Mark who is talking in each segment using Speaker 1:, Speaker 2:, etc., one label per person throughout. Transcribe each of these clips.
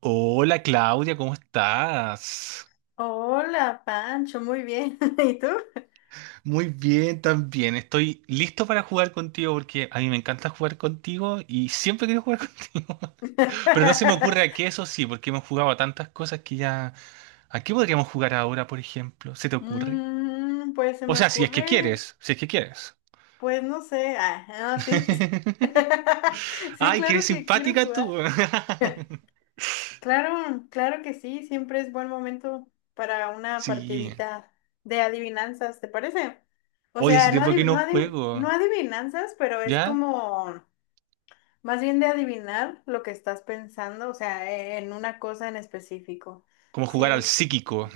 Speaker 1: Hola Claudia, ¿cómo estás?
Speaker 2: Hola, Pancho, muy bien. ¿Y tú?
Speaker 1: Muy bien, también. Estoy listo para jugar contigo porque a mí me encanta jugar contigo y siempre quiero jugar contigo. Pero no se me ocurre a qué, eso sí, porque hemos jugado a tantas cosas que ya... ¿A qué podríamos jugar ahora, por ejemplo? ¿Se te ocurre?
Speaker 2: Pues se
Speaker 1: O
Speaker 2: me
Speaker 1: sea, si es que
Speaker 2: ocurre,
Speaker 1: quieres, si es que quieres.
Speaker 2: pues no sé. No, sí, sí. Sí,
Speaker 1: Ay, que
Speaker 2: claro
Speaker 1: eres
Speaker 2: que quiero
Speaker 1: simpática tú.
Speaker 2: jugar. Claro, claro que sí, siempre es buen momento para una
Speaker 1: Sí.
Speaker 2: partidita de adivinanzas, ¿te parece? O
Speaker 1: Hoy hace
Speaker 2: sea, no,
Speaker 1: tiempo que no
Speaker 2: no
Speaker 1: juego,
Speaker 2: adivinanzas, pero es
Speaker 1: ¿ya?
Speaker 2: como más bien de adivinar lo que estás pensando, o sea, en una cosa en específico.
Speaker 1: Como jugar al
Speaker 2: Sí.
Speaker 1: psíquico.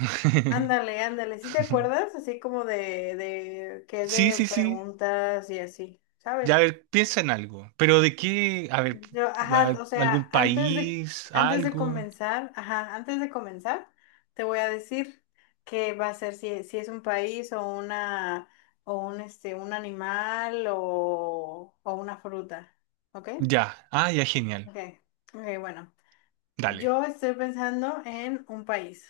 Speaker 2: Ándale, ándale, ¿sí te acuerdas? Así como de que es
Speaker 1: Sí,
Speaker 2: de
Speaker 1: sí, sí.
Speaker 2: preguntas y así,
Speaker 1: Ya, a
Speaker 2: ¿sabes?
Speaker 1: ver, piensa en algo. Pero de qué, a ver,
Speaker 2: Yo, ajá, o
Speaker 1: algún
Speaker 2: sea,
Speaker 1: país,
Speaker 2: antes de
Speaker 1: algo.
Speaker 2: comenzar, ajá, te voy a decir qué va a ser si es un país o una, o un, este, un animal o una fruta, ¿ok?
Speaker 1: Ya, ya, genial.
Speaker 2: Ok, ok, bueno,
Speaker 1: Dale.
Speaker 2: yo estoy pensando en un país.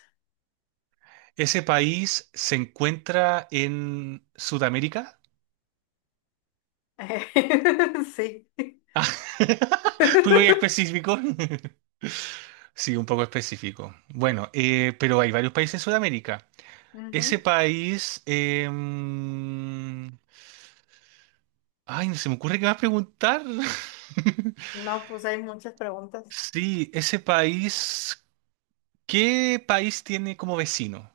Speaker 1: ¿Ese país se encuentra en Sudamérica?
Speaker 2: Sí.
Speaker 1: Ah. Fui muy específico. Sí, un poco específico. Bueno, pero hay varios países en Sudamérica. Ese
Speaker 2: Ujú.
Speaker 1: país... Ay, no se me ocurre qué más preguntar.
Speaker 2: No, pues hay muchas preguntas.
Speaker 1: Sí, ese país... ¿Qué país tiene como vecino?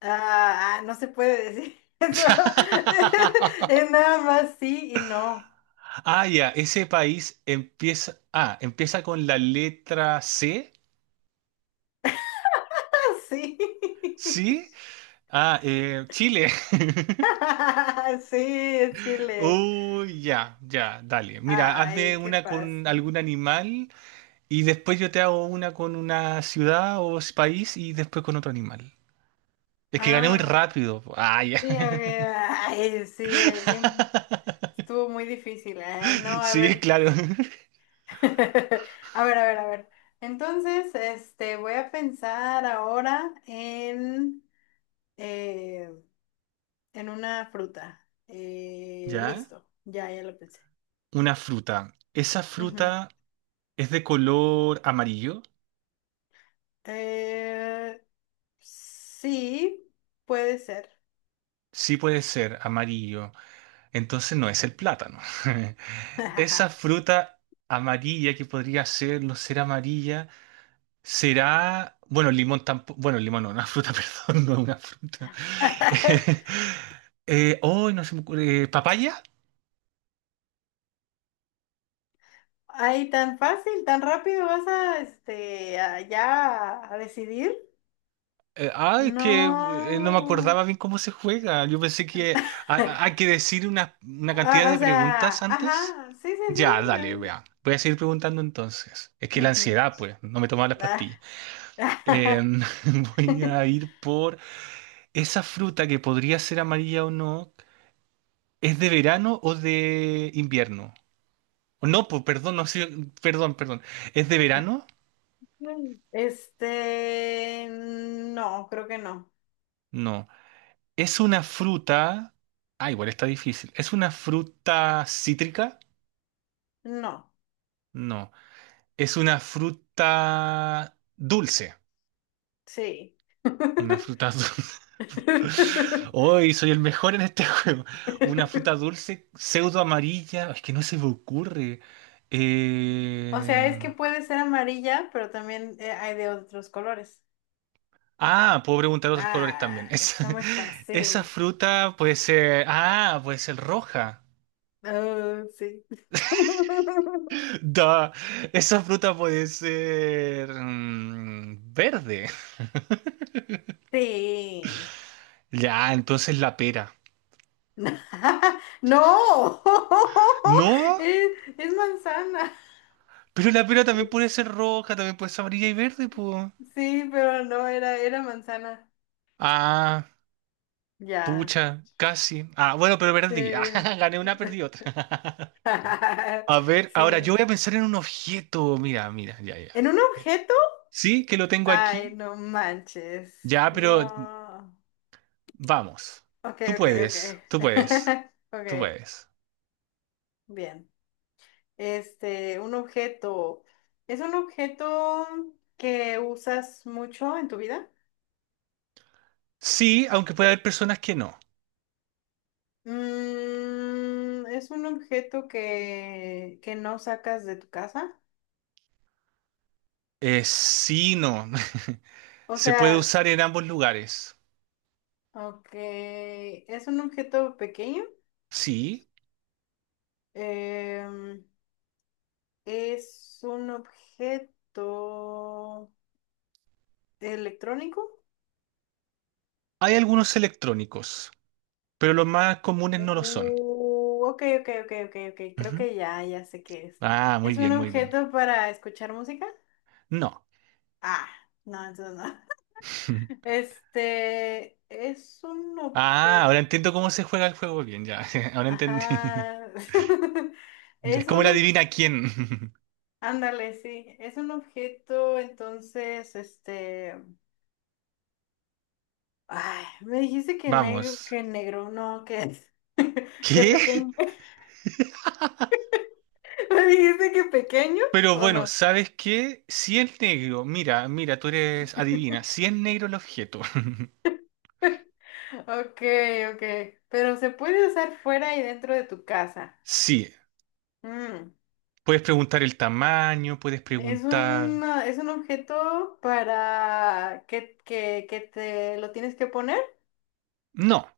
Speaker 2: No se puede decir eso. Es nada más sí y no.
Speaker 1: Ah, ya, ese país empieza con la letra C,
Speaker 2: Sí.
Speaker 1: ¿sí? Ah, Chile.
Speaker 2: Sí, es Chile.
Speaker 1: Uy, ya, ya, dale. Mira, hazme
Speaker 2: Ay, qué
Speaker 1: una con
Speaker 2: fácil.
Speaker 1: algún animal y después yo te hago una con una ciudad o país y después con otro animal. Es que gané muy
Speaker 2: Ah,
Speaker 1: rápido. Ah, ya.
Speaker 2: sí, a ver. Ay, sí, bien. Estuvo muy difícil. No, a
Speaker 1: Sí,
Speaker 2: ver.
Speaker 1: claro.
Speaker 2: A ver, a ver, a ver. Entonces, este, voy a pensar ahora eh, en una fruta.
Speaker 1: Ya,
Speaker 2: Listo, ya lo pensé.
Speaker 1: una fruta. ¿Esa fruta es de color amarillo?
Speaker 2: Eh, sí, puede ser.
Speaker 1: Sí puede ser amarillo. Entonces no es el plátano. Esa fruta amarilla que podría ser, no ser amarilla, será, bueno, el limón tampoco, bueno, el limón no, una fruta, perdón, no una fruta. Oh, no se me ocurre, ¿papaya?
Speaker 2: Ay, tan fácil, tan rápido vas a, este, ya a decidir.
Speaker 1: Es que no me
Speaker 2: No.
Speaker 1: acordaba bien cómo se juega. Yo pensé que hay que decir una cantidad de
Speaker 2: O sea,
Speaker 1: preguntas antes.
Speaker 2: ajá, sí, sí,
Speaker 1: Ya, dale, vea. Voy a seguir preguntando entonces. Es
Speaker 2: sí.
Speaker 1: que la
Speaker 2: Ujú.
Speaker 1: ansiedad, pues, no me tomaba las
Speaker 2: Ah,
Speaker 1: pastillas. Em, voy a ir por esa fruta que podría ser amarilla o no. ¿Es de verano o de invierno? No, perdón, no sé, perdón, perdón. ¿Es de verano?
Speaker 2: Este, no, creo que no.
Speaker 1: No. Es una fruta. Ah, igual está difícil. ¿Es una fruta cítrica?
Speaker 2: No,
Speaker 1: No. Es una fruta dulce.
Speaker 2: sí.
Speaker 1: Una fruta dulce. Hoy soy el mejor en este juego. Una fruta dulce, pseudo amarilla. Es que no se me ocurre.
Speaker 2: O sea, es
Speaker 1: Eh,
Speaker 2: que puede ser amarilla, pero también hay de otros colores.
Speaker 1: Ah, puedo preguntar otros colores también. Esa,
Speaker 2: Está muy
Speaker 1: esa
Speaker 2: fácil.
Speaker 1: fruta puede ser. Ah, puede ser roja.
Speaker 2: Sí.
Speaker 1: Da, esa fruta puede ser, verde.
Speaker 2: Sí.
Speaker 1: Ya, entonces la pera.
Speaker 2: No.
Speaker 1: No,
Speaker 2: Es, es manzana.
Speaker 1: pero la pera también puede ser roja, también puede ser amarilla y verde, pues.
Speaker 2: Sí, pero no, era manzana.
Speaker 1: Ah,
Speaker 2: Ya.
Speaker 1: pucha, casi. Ah, bueno, pero
Speaker 2: Sí.
Speaker 1: perdí. Ah, gané una, perdí otra. A ver, ahora yo voy
Speaker 2: Sí.
Speaker 1: a pensar en un objeto. Mira, mira, ya, ya.
Speaker 2: ¿En un objeto?
Speaker 1: Sí, que lo tengo
Speaker 2: Ay,
Speaker 1: aquí.
Speaker 2: no manches.
Speaker 1: Ya, pero...
Speaker 2: No.
Speaker 1: Vamos.
Speaker 2: Ok,
Speaker 1: Tú
Speaker 2: ok, ok.
Speaker 1: puedes, tú puedes, tú
Speaker 2: Ok,
Speaker 1: puedes.
Speaker 2: bien. Este, un objeto. ¿Es un objeto que usas mucho en tu vida?
Speaker 1: Sí, aunque puede haber personas que no.
Speaker 2: ¿Es un objeto que no sacas de tu casa?
Speaker 1: Sí, no.
Speaker 2: O
Speaker 1: Se puede
Speaker 2: sea,
Speaker 1: usar en ambos lugares.
Speaker 2: ok, ¿es un objeto pequeño?
Speaker 1: Sí,
Speaker 2: Em, ¿Es un objeto electrónico?
Speaker 1: hay algunos electrónicos, pero los más comunes no lo son.
Speaker 2: Ok, ok, ok, ok, ok, creo
Speaker 1: Ujú.
Speaker 2: que ya sé qué es.
Speaker 1: Ah, muy
Speaker 2: ¿Es un
Speaker 1: bien, muy bien.
Speaker 2: objeto para escuchar música?
Speaker 1: No.
Speaker 2: Ah, no, entonces no. Este es un
Speaker 1: Ah,
Speaker 2: objeto.
Speaker 1: ahora entiendo cómo se juega el juego bien, ya. Ahora entendí.
Speaker 2: Ajá.
Speaker 1: Es
Speaker 2: Es
Speaker 1: como
Speaker 2: un
Speaker 1: la
Speaker 2: objeto.
Speaker 1: adivina quién.
Speaker 2: Ándale, sí. Es un objeto, entonces, este. Ay, me dijiste
Speaker 1: Vamos.
Speaker 2: que negro, no, que es, que
Speaker 1: ¿Qué?
Speaker 2: pequeño. ¿Me dijiste que pequeño
Speaker 1: Pero
Speaker 2: o
Speaker 1: bueno,
Speaker 2: no?
Speaker 1: ¿sabes qué? Si es negro, mira, mira, tú eres adivina, si es negro el objeto,
Speaker 2: Ok, ok. Pero se puede usar fuera y dentro de tu casa.
Speaker 1: sí,
Speaker 2: Mm.
Speaker 1: puedes preguntar el tamaño, puedes
Speaker 2: Es un,
Speaker 1: preguntar...
Speaker 2: es un objeto para que te lo tienes que poner.
Speaker 1: No,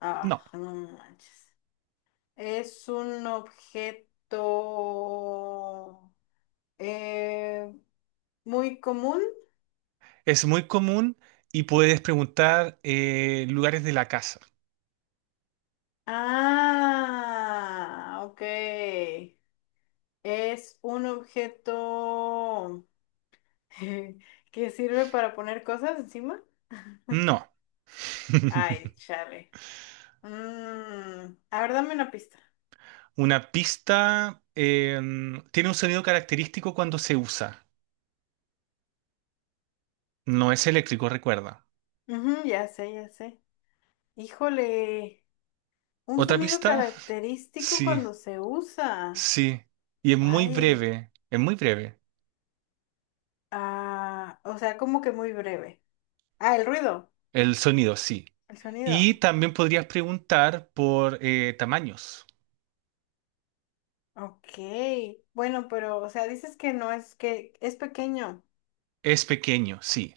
Speaker 1: no,
Speaker 2: No manches. Es un objeto eh, muy común.
Speaker 1: es muy común y puedes preguntar lugares de la casa.
Speaker 2: Ok. Es un objeto que sirve para poner cosas encima.
Speaker 1: No.
Speaker 2: Ay, chale. A ver, dame una pista.
Speaker 1: Una pista, tiene un sonido característico cuando se usa, no es eléctrico, recuerda.
Speaker 2: Ujú, ya sé, ya sé. Híjole, un
Speaker 1: ¿Otra
Speaker 2: sonido
Speaker 1: pista?
Speaker 2: característico
Speaker 1: Sí,
Speaker 2: cuando se usa.
Speaker 1: sí, y es muy
Speaker 2: Ay,
Speaker 1: breve, es muy breve.
Speaker 2: o sea, como que muy breve. El ruido,
Speaker 1: El sonido, sí.
Speaker 2: el
Speaker 1: Y
Speaker 2: sonido.
Speaker 1: también podrías preguntar por tamaños.
Speaker 2: Ok, bueno, pero, o sea, dices que no es que es pequeño.
Speaker 1: Es pequeño, sí.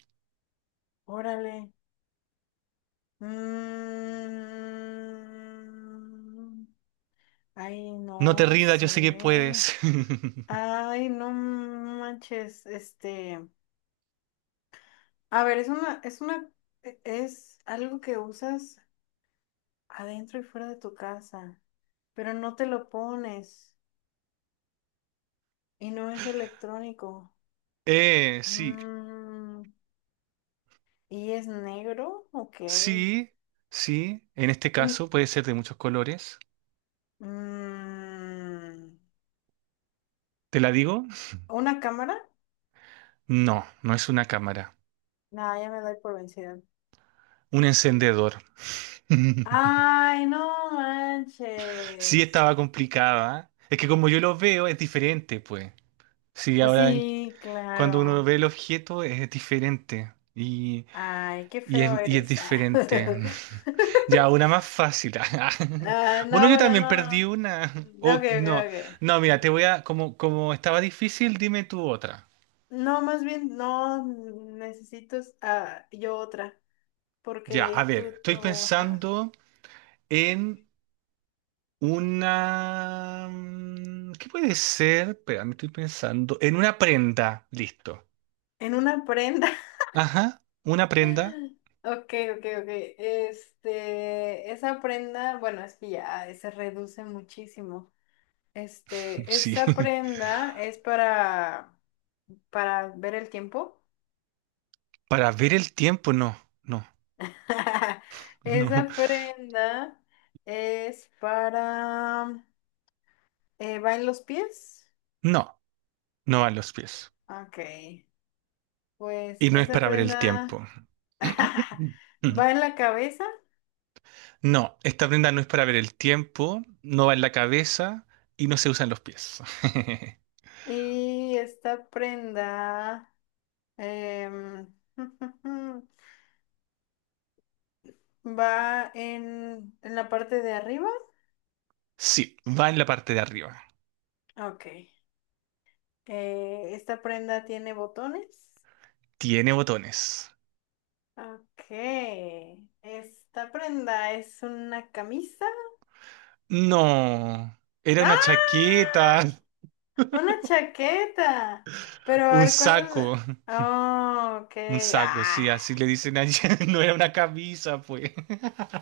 Speaker 2: Órale. Mm, Ay,
Speaker 1: No
Speaker 2: no,
Speaker 1: te
Speaker 2: no
Speaker 1: rindas, yo sé que
Speaker 2: sé.
Speaker 1: puedes.
Speaker 2: Ay, no manches, este. A ver, es algo que usas. Adentro y fuera de tu casa, pero no te lo pones y no es electrónico.
Speaker 1: Sí,
Speaker 2: Mm, ¿Y es negro? Ok.
Speaker 1: sí, sí. En este
Speaker 2: En-
Speaker 1: caso puede ser de muchos colores.
Speaker 2: mm,
Speaker 1: ¿Te la digo?
Speaker 2: ¿Una cámara?
Speaker 1: No, no es una cámara.
Speaker 2: No, ya me doy por vencida.
Speaker 1: Un encendedor.
Speaker 2: Ay, no
Speaker 1: Sí,
Speaker 2: manches.
Speaker 1: estaba complicada. Es que como yo lo veo, es diferente, pues. Sí,
Speaker 2: Pues
Speaker 1: ahora
Speaker 2: sí,
Speaker 1: cuando uno
Speaker 2: claro.
Speaker 1: ve el objeto es diferente. Y
Speaker 2: Ay, qué
Speaker 1: Y es,
Speaker 2: feo
Speaker 1: y es
Speaker 2: eres.
Speaker 1: diferente. Ya, una más fácil. Bueno,
Speaker 2: No,
Speaker 1: yo
Speaker 2: bueno,
Speaker 1: también
Speaker 2: no.
Speaker 1: perdí una.
Speaker 2: Ok,
Speaker 1: O,
Speaker 2: ok,
Speaker 1: no,
Speaker 2: ok.
Speaker 1: no, mira, te voy a... Como estaba difícil, dime tú otra.
Speaker 2: No, más bien, no, necesito yo otra,
Speaker 1: Ya, a
Speaker 2: porque
Speaker 1: ver,
Speaker 2: tú,
Speaker 1: estoy
Speaker 2: tú, ajá,
Speaker 1: pensando en una, ¿qué puede ser? Espera, me estoy pensando. En una prenda. Listo.
Speaker 2: en una prenda.
Speaker 1: Ajá, una prenda.
Speaker 2: Ok, ok, ok. Este, esa prenda, bueno, es que ya se reduce muchísimo. Este,
Speaker 1: Sí.
Speaker 2: esa prenda es para ver el tiempo.
Speaker 1: Para ver el tiempo, no, no, no.
Speaker 2: Esa prenda es ¿va en los pies?
Speaker 1: No, no van los pies.
Speaker 2: Ok, pues
Speaker 1: Y no es
Speaker 2: esa
Speaker 1: para ver el
Speaker 2: prenda...
Speaker 1: tiempo.
Speaker 2: Va en la cabeza
Speaker 1: No, esta prenda no es para ver el tiempo, no va en la cabeza y no se usa en los pies.
Speaker 2: y esta prenda em, va en la parte de arriba.
Speaker 1: Sí, va en la parte de arriba.
Speaker 2: Ok. Esta prenda tiene botones.
Speaker 1: Tiene botones.
Speaker 2: Ok. Esta prenda es una camisa.
Speaker 1: No, era una
Speaker 2: ¡Ah!
Speaker 1: chaqueta,
Speaker 2: Una chaqueta. Pero a
Speaker 1: un
Speaker 2: ver, ¿cuál es?
Speaker 1: saco,
Speaker 2: Oh, ok.
Speaker 1: un saco, sí,
Speaker 2: Ah,
Speaker 1: así le dicen allá. No era una camisa, pues.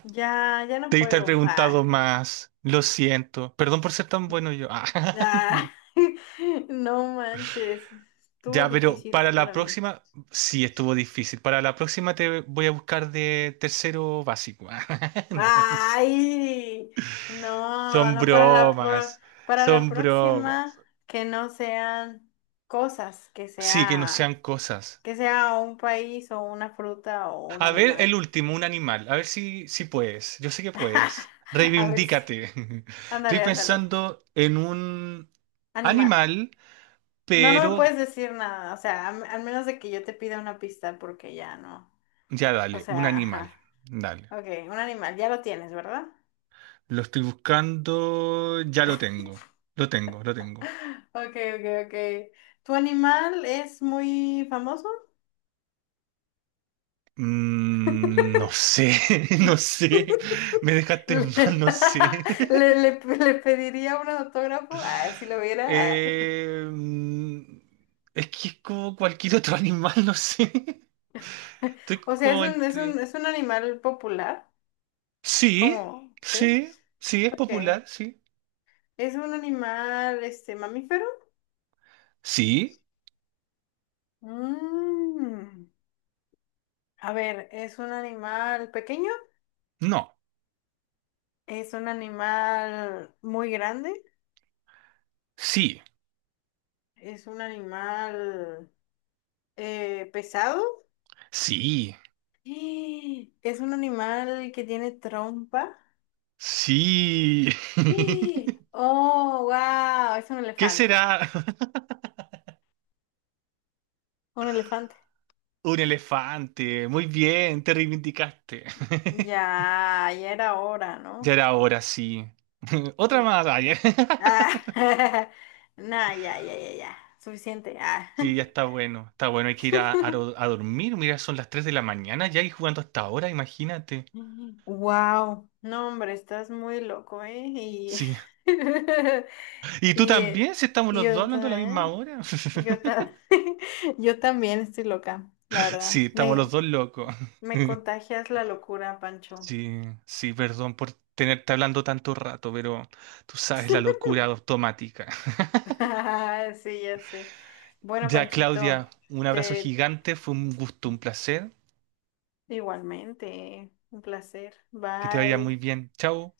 Speaker 2: ya, ya no
Speaker 1: Debí estar
Speaker 2: juego. Ah.
Speaker 1: preguntado más. Lo siento. Perdón por ser tan bueno yo. Ah.
Speaker 2: Ah, no manches, estuvo
Speaker 1: Ya, pero
Speaker 2: difícil
Speaker 1: para la
Speaker 2: para mí.
Speaker 1: próxima, sí estuvo difícil. Para la próxima te voy a buscar de tercero básico. No,
Speaker 2: Ay, no,
Speaker 1: son
Speaker 2: no para la
Speaker 1: bromas,
Speaker 2: para la
Speaker 1: son
Speaker 2: próxima
Speaker 1: bromas.
Speaker 2: que no sean cosas, que
Speaker 1: Sí, que no sean
Speaker 2: sea
Speaker 1: cosas.
Speaker 2: un país o una fruta o un
Speaker 1: A ver, el
Speaker 2: animal.
Speaker 1: último, un animal. A ver si puedes. Yo sé que puedes.
Speaker 2: A ver si.
Speaker 1: Reivindícate. Estoy
Speaker 2: Ándale, ándale.
Speaker 1: pensando en un
Speaker 2: Animal.
Speaker 1: animal,
Speaker 2: No, no me puedes
Speaker 1: pero
Speaker 2: decir nada, o sea, al menos de que yo te pida una pista porque ya no.
Speaker 1: ya
Speaker 2: O
Speaker 1: dale, un
Speaker 2: sea,
Speaker 1: animal.
Speaker 2: ajá.
Speaker 1: Dale.
Speaker 2: Ok, un animal, ya lo tienes, ¿verdad?
Speaker 1: Lo estoy buscando, ya lo tengo. Lo tengo, lo tengo.
Speaker 2: Ok, ok, ok. ¿Tu animal es muy famoso?
Speaker 1: No sé, no sé. Me dejaste en mal,
Speaker 2: ¿Le,
Speaker 1: no sé.
Speaker 2: le- le- le pediría un autógrafo? Si lo viera. Ah.
Speaker 1: Eh, mm, es que es como cualquier otro animal, no sé. Estoy
Speaker 2: O sea, es
Speaker 1: como
Speaker 2: un, es un,
Speaker 1: entre...
Speaker 2: es un animal popular.
Speaker 1: Sí,
Speaker 2: ¿Cómo? ¿Sí?
Speaker 1: sí, sí, es
Speaker 2: Ok.
Speaker 1: popular, sí.
Speaker 2: ¿Es un animal, este, mamífero?
Speaker 1: Sí,
Speaker 2: Mm. A ver, ¿es un animal pequeño?
Speaker 1: no,
Speaker 2: ¿Es un animal muy grande?
Speaker 1: sí,
Speaker 2: ¿Es un animal pesado?
Speaker 1: sí,
Speaker 2: ¡Eh! Es un animal que tiene trompa.
Speaker 1: sí.
Speaker 2: ¡Eh! Oh, wow, es un
Speaker 1: ¿Qué
Speaker 2: elefante.
Speaker 1: será?
Speaker 2: Un elefante.
Speaker 1: Un elefante. Muy bien, te reivindicaste.
Speaker 2: Ya, ya era hora,
Speaker 1: Ya
Speaker 2: ¿no?
Speaker 1: era hora, sí. Otra
Speaker 2: Uh.
Speaker 1: más. Ay.
Speaker 2: Ah, nah, ya, ya, ya, ya. Suficiente. Ah.
Speaker 1: Sí, ya está bueno, hay que ir a dormir, mira, son las 3 de la mañana ya y jugando hasta ahora, imagínate.
Speaker 2: Wow. No, hombre, estás muy loco, ¿eh?
Speaker 1: Sí, y tú
Speaker 2: Y
Speaker 1: también, si estamos los dos
Speaker 2: yo
Speaker 1: hablando a la misma
Speaker 2: también.
Speaker 1: hora.
Speaker 2: Yo, ta- yo también estoy loca, la verdad.
Speaker 1: Sí, estamos los
Speaker 2: Me,
Speaker 1: dos locos.
Speaker 2: Me contagias la locura, Pancho.
Speaker 1: Sí, sí, perdón por tenerte hablando tanto rato, pero tú sabes la locura automática.
Speaker 2: Sí, ya sé. Bueno,
Speaker 1: Ya,
Speaker 2: Panchito,
Speaker 1: Claudia, un abrazo
Speaker 2: te
Speaker 1: gigante, fue un gusto, un placer,
Speaker 2: igualmente, un placer.
Speaker 1: que te vaya muy
Speaker 2: Bye.
Speaker 1: bien. Chao.